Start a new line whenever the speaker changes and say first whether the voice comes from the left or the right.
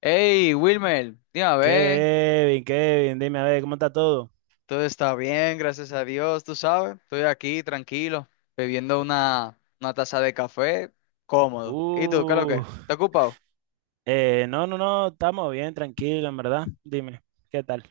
left: Hey, Wilmer, dime a ver,
right: Kevin, Kevin, dime a ver, ¿cómo está todo?
left: todo está bien, gracias a Dios, tú sabes, estoy aquí tranquilo, bebiendo
right: ¿Qué?
left: una taza de café, cómodo. ¿Y tú, qué es lo que?
right: Uh,
left: es? ¿Estás ocupado?
right: no, estamos bien, tranquilo, en verdad. Dime, ¿qué tal?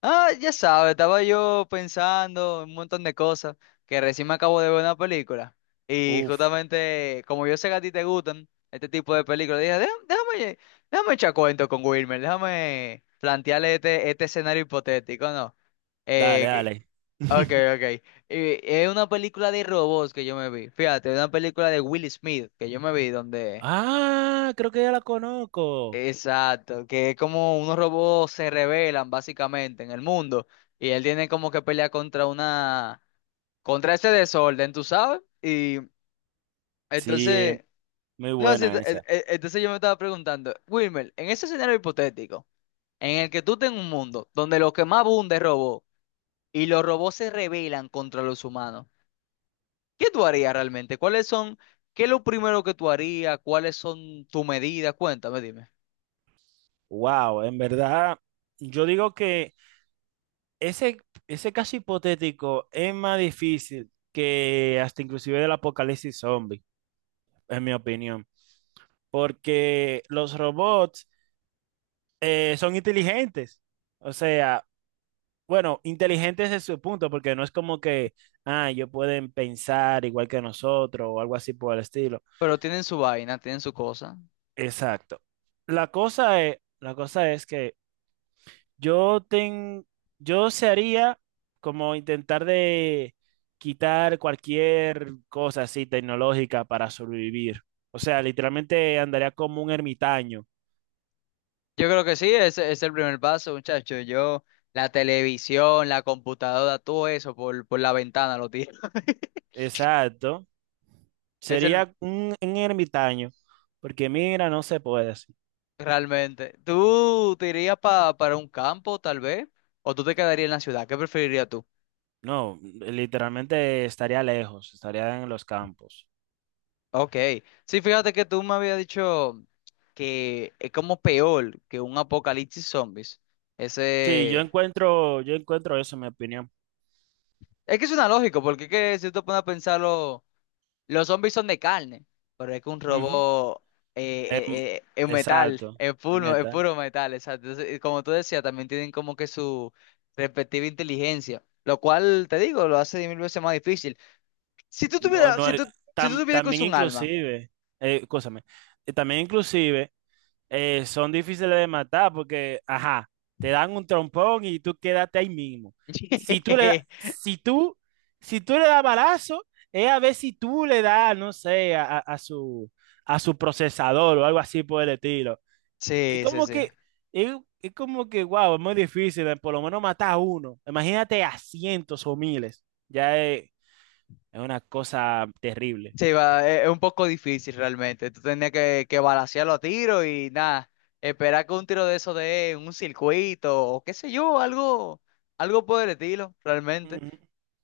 left: Ah, ya sabes, estaba yo pensando en un montón de cosas, que recién me acabo de ver una película, y
right: Uf,
left: justamente, como yo sé que a ti te gustan este tipo de películas, dije, "Déjame, déjame, déjame echar cuento con Wilmer, déjame plantearle este escenario hipotético, ¿no?
right: dale,
left: Eh,
right: dale.
left: Ok, ok. Es una película de robots que yo me vi. Fíjate, es una película de Will Smith que yo me vi donde...
right: Ah, creo que ya la conozco.
left: Exacto, que es como unos robots se rebelan básicamente en el mundo y él tiene como que pelear contra una... contra ese desorden, ¿tú sabes? Y
right: Sí,
left: entonces...
right: muy
left: No, sí,
right: buena esa.
left: entonces yo me estaba preguntando, Wilmer, en ese escenario hipotético, en el que tú tengas un mundo donde lo que más abunda es robot y los robots se rebelan contra los humanos. ¿Qué tú harías realmente? ¿Cuáles son, qué es lo primero que tú harías? ¿Cuáles son tus medidas? Cuéntame, dime.
right: Wow, en verdad, yo digo que ese, ese caso hipotético es más difícil que hasta inclusive del apocalipsis zombie, en mi opinión. Porque los robots son inteligentes. O sea, bueno, inteligentes es su punto, porque no es como que, ah, ellos pueden pensar igual que nosotros o algo así por el estilo.
left: Pero tienen su vaina, tienen su cosa.
right: Exacto. La cosa es que yo ten, yo se haría como intentar de quitar cualquier cosa así tecnológica para sobrevivir. O sea, literalmente andaría como un ermitaño.
left: Yo creo que sí, ese es el primer paso, muchacho. Yo, la televisión, la computadora, todo eso por la ventana lo tiro.
right: Exacto.
left: Es el,
right: Sería un ermitaño, porque mira, no se puede así.
left: realmente. ¿Tú te irías para un campo, tal vez? ¿O tú te quedarías en la ciudad? ¿Qué preferirías tú?
right: No, literalmente estaría lejos, estaría en los campos.
left: Ok. Sí, fíjate que tú me habías dicho que es como peor que un apocalipsis zombies.
right: Sí,
left: Ese.
right: yo encuentro eso en mi opinión.
left: Es que es una lógica, porque es que si tú pones a pensarlo, los zombies son de carne, pero es que un
right: Ujú.
left: robot
right: Em,
left: es metal,
right: exacto, el
left: es
right: metal.
left: puro metal, exacto. Entonces, como tú decías, también tienen como que su respectiva inteligencia, lo cual, te digo, lo hace 10.000 veces más difícil. Si tú
right: No,
left: tuvieras,
right: no,
left: si tú, si tú
right: tam-
left: tuvieras que
right: también
left: usar un alma.
right: inclusive, escúchame, también inclusive son difíciles de matar porque, ajá, te dan un trompón y tú quédate ahí mismo. Si tú le, da- si tú, si tú le das balazo, es a ver si tú le das, no sé, a a su procesador o algo así por el estilo. Es
left: Sí, sí,
right: como
left: sí.
right: que, es, es como que, wow, es muy difícil, por lo menos matar a uno. Imagínate a cientos o miles. Es una cosa terrible.
left: Sí, va, es un poco difícil realmente. Tú tenías que balancearlo a tiro y nada, esperar que un tiro de eso dé en un circuito o qué sé yo, algo, algo por el estilo, realmente.
right: Ujú,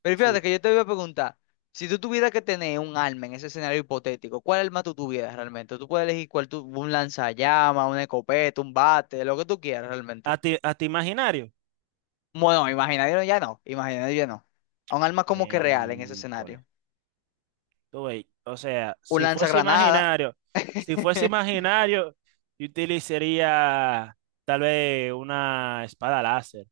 left: Pero fíjate que
right: sí.
left: yo te voy a preguntar, si tú tuvieras que tener un arma en ese escenario hipotético, ¿cuál arma tú tuvieras realmente? Tú puedes elegir cuál tú, un lanzallamas, una escopeta, un bate, lo que tú quieras realmente.
right: A ti imaginario?
left: Bueno, imaginario ya no, imaginario ya no. Un arma como que real en ese escenario.
right: Miércoles. Tú ves. O sea,
left: Un lanzagranada.
right: si fuese imaginario, yo utilizaría tal vez una espada láser.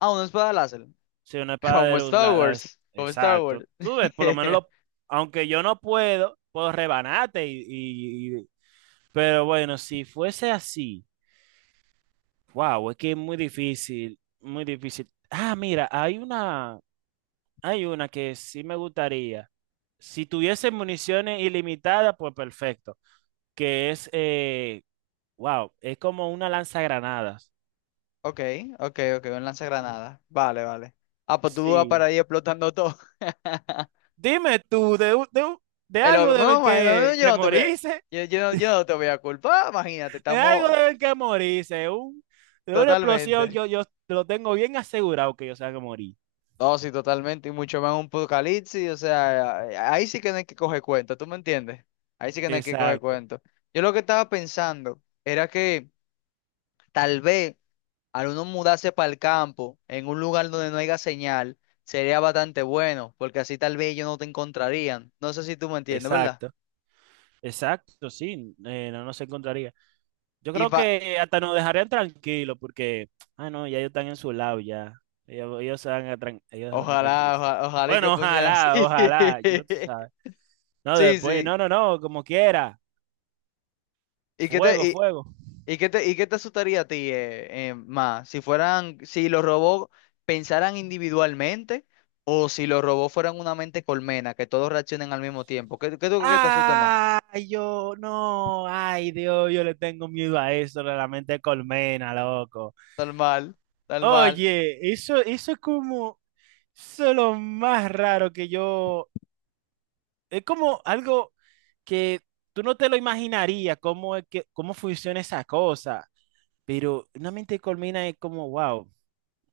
left: Ah, una espada láser.
right: Sí, una espada de
left: Como
right: luz.
left: Star Wars. Como Star
right: Exacto.
left: Wars.
right: Tú ves, por lo menos, aunque yo no puedo, puedo rebanarte. Pero bueno, si fuese así, wow, es que es muy difícil, muy difícil. Ah, mira, hay una que sí me gustaría. Si tuviese municiones ilimitadas, pues perfecto. Que es, wow, es como una lanzagranadas.
left: Ok, ok, ok, un lanzagranada. Vale, vale. Ah, pues tú vas
right: Sí.
left: para ahí explotando todo.
right: Dime tú, de, un- de, un- de
left: El
right: algo
left: loco,
right: deben
left: no, man, no, no,
right: que morirse,
left: yo, yo no te voy a culpar, imagínate,
right: de algo
left: estamos
right: deben que morirse, de una explosión
left: totalmente.
right: yo lo tengo bien asegurado que yo se que morir.
left: No, sí, totalmente, y mucho más un apocalipsis, o sea, ahí sí que no hay que coger cuenta, ¿tú me entiendes? Ahí sí que no hay que coger
right: Exacto,
left: cuenta. Yo lo que estaba pensando era que tal vez al uno mudarse para el campo, en un lugar donde no haya señal, sería bastante bueno, porque así tal vez ellos no te encontrarían. No sé si tú me entiendes, ¿verdad?
right: exacto, exacto, sí, no, no se encontraría. Yo
left: Y
right: creo
left: fa-
right: que hasta nos dejarían tranquilos porque, ah, no, ya ellos están en su lado ya. Ellos se van a
left: ojalá,
right: tranquilizar.
left: ojalá, ojalá y que
right: Bueno,
left: funcione así.
right: ojalá, ojalá, yo tú sabes. No,
left: Sí,
right: después,
left: sí.
right: no, no, no, como quiera.
left: ¿Y qué te,
right: Fuego,
left: y,
right: fuego.
left: ¿y qué te asustaría a ti más? Si fueran, si los robots pensaran individualmente o si los robots fueran una mente colmena, que todos reaccionen al mismo tiempo. ¿Qué, qué tú crees que te asusta más?
right: Ay, yo no, ay Dios, yo le tengo miedo a eso, la mente de colmena, loco.
left: Tal mal, tal mal.
right: Oye, eso es como, eso es lo más raro que yo, es como algo que tú no te lo imaginarías cómo es que, cómo funciona esa cosa, pero una mente de colmena es como, wow,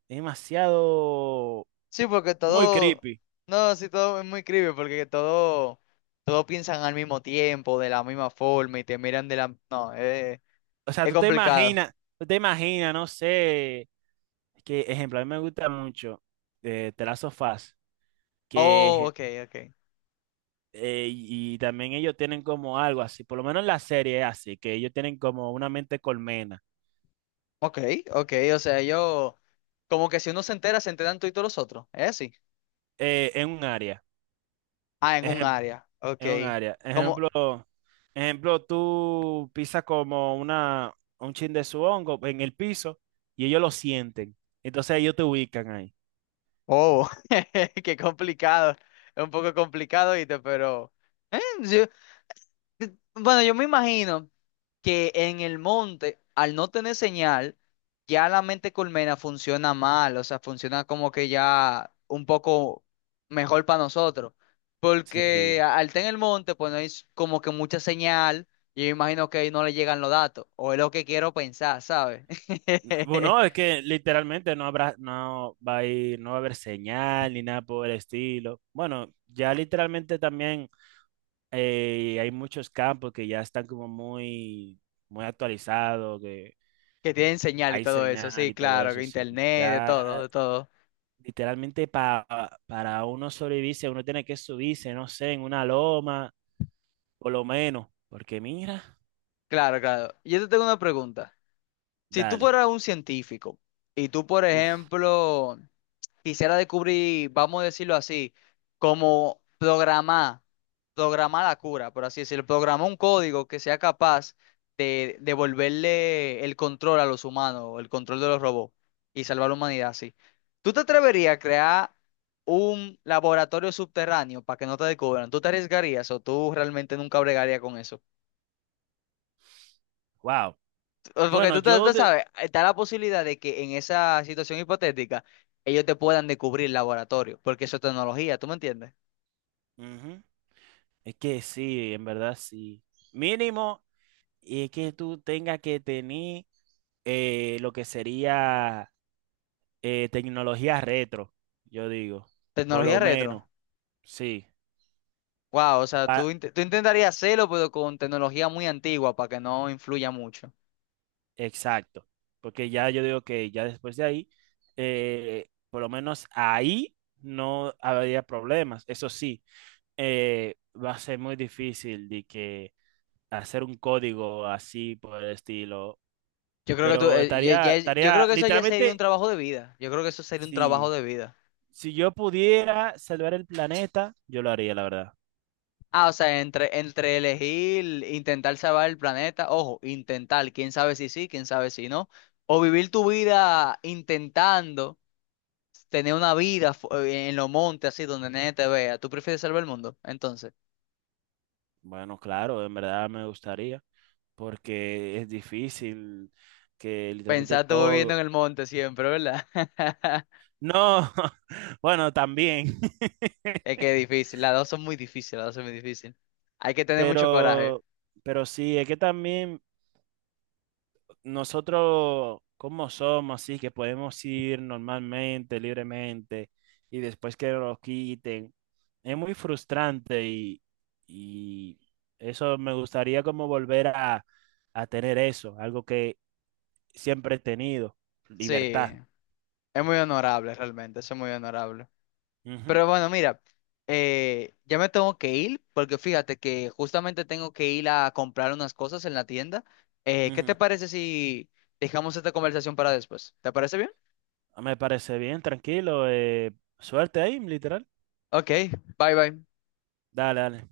right: es demasiado
left: Sí, porque
right: muy
left: todo,
right: creepy.
left: no, sí, todo es muy creepy, porque todo, todo piensan al mismo tiempo, de la misma forma, y te miran de la, no,
right: O sea,
left: es complicado.
right: tú te imaginas, no sé, que ejemplo, a mí me gusta mucho The Last of Us,
left: Oh,
right: que
left: ok, ok.
right: y también ellos tienen como algo así, por lo menos en la serie es así, que ellos tienen como una mente colmena
left: Ok, ok, o sea, yo, como que si uno se entera, se enteran tú y todos los otros, ¿es así?
right: en un área.
left: Ah, en un área, ok.
right: En un área.
left: Como,
right: Ejemplo, tú pisas como un chin de su hongo en el piso y ellos lo sienten. Entonces ellos te ubican ahí.
left: oh, qué complicado, es un poco complicado, ¿viste? Pero, sí, bueno, yo me imagino que en el monte, al no tener señal, ya la mente colmena funciona mal, o sea, funciona como que ya un poco mejor para nosotros.
right: Sí.
left: Porque al estar en el monte, pues no hay como que mucha señal, y yo imagino que ahí no le llegan los datos, o es lo que quiero pensar, ¿sabes?
right: Bueno, es que literalmente no va a haber señal ni nada por el estilo. Bueno, ya literalmente también hay muchos campos que ya están como muy actualizados, que
left: Que tienen señal y
right: hay
left: todo eso,
right: señal
left: sí,
right: y todo
left: claro,
right: eso,
left: que
right: sí.
left: internet, de todo,
right: Ya
left: de todo.
right: literalmente para uno sobrevivirse, uno tiene que subirse, no sé, en una loma, por lo menos, porque mira,
left: Claro, claro. Yo te tengo una pregunta. Si tú
right: dale,
left: fueras un científico, y tú, por
right: uf,
left: ejemplo, quisiera descubrir, vamos a decirlo así, como programar, programar la cura, por así decirlo, programar un código que sea capaz de devolverle el control a los humanos, el control de los robots y salvar la humanidad así. ¿Tú te atreverías a crear un laboratorio subterráneo para que no te descubran? ¿Tú te arriesgarías o tú realmente nunca bregarías con eso?
right: wow.
left: Porque
right: Bueno,
left: tú,
right: yo
left: tú
right: de...
left: sabes, está la posibilidad de que en esa situación hipotética ellos te puedan descubrir el laboratorio, porque eso es tecnología, ¿tú me entiendes?
right: Ujú. Es que sí, en verdad sí. Mínimo, y es que tú tengas que tener lo que sería tecnología retro, yo digo, por lo
left: Tecnología retro.
right: menos, sí.
left: Wow, o sea, tú intentarías hacerlo, pero con tecnología muy antigua para que no influya mucho.
right: Exacto, porque ya yo digo que ya después de ahí, por lo menos ahí no habría problemas. Eso sí, va a ser muy difícil de que hacer un código así por el estilo,
left: Yo creo que tú,
right: pero
left: yo
right: estaría,
left: creo que eso ya sería un
right: literalmente,
left: trabajo de vida. Yo creo que eso sería un trabajo
right: si,
left: de vida.
right: si yo pudiera salvar el planeta, yo lo haría, la verdad.
left: Ah, o sea, entre, entre elegir, intentar salvar el planeta, ojo, intentar, quién sabe si sí, quién sabe si no, o vivir tu vida intentando tener una vida en los montes, así, donde nadie te vea. ¿Tú prefieres salvar el mundo? Entonces,
right: Bueno, claro, en verdad me gustaría, porque es difícil que literalmente
left: pensar tú viviendo en
right: todo...
left: el monte siempre, ¿verdad?
right: No, bueno, también.
left: Es que es difícil, las dos son muy difíciles, las dos son muy difíciles. Hay que tener mucho coraje.
right: Pero, pero sí, es que también nosotros, como somos, así que podemos ir normalmente, libremente, y después que nos quiten, es muy frustrante y eso me gustaría como volver a tener eso, algo que siempre he tenido,
left: Sí,
right: libertad.
left: es muy honorable realmente, eso es muy honorable.
right: Ujú,
left: Pero bueno, mira, ya me tengo que ir porque fíjate que justamente tengo que ir a comprar unas cosas en la tienda. ¿Qué te
right: ujú.
left: parece si dejamos esta conversación para después? ¿Te parece bien?
right: Me parece bien, tranquilo, suerte ahí, literal.
left: Ok, bye bye.
right: Dale, dale.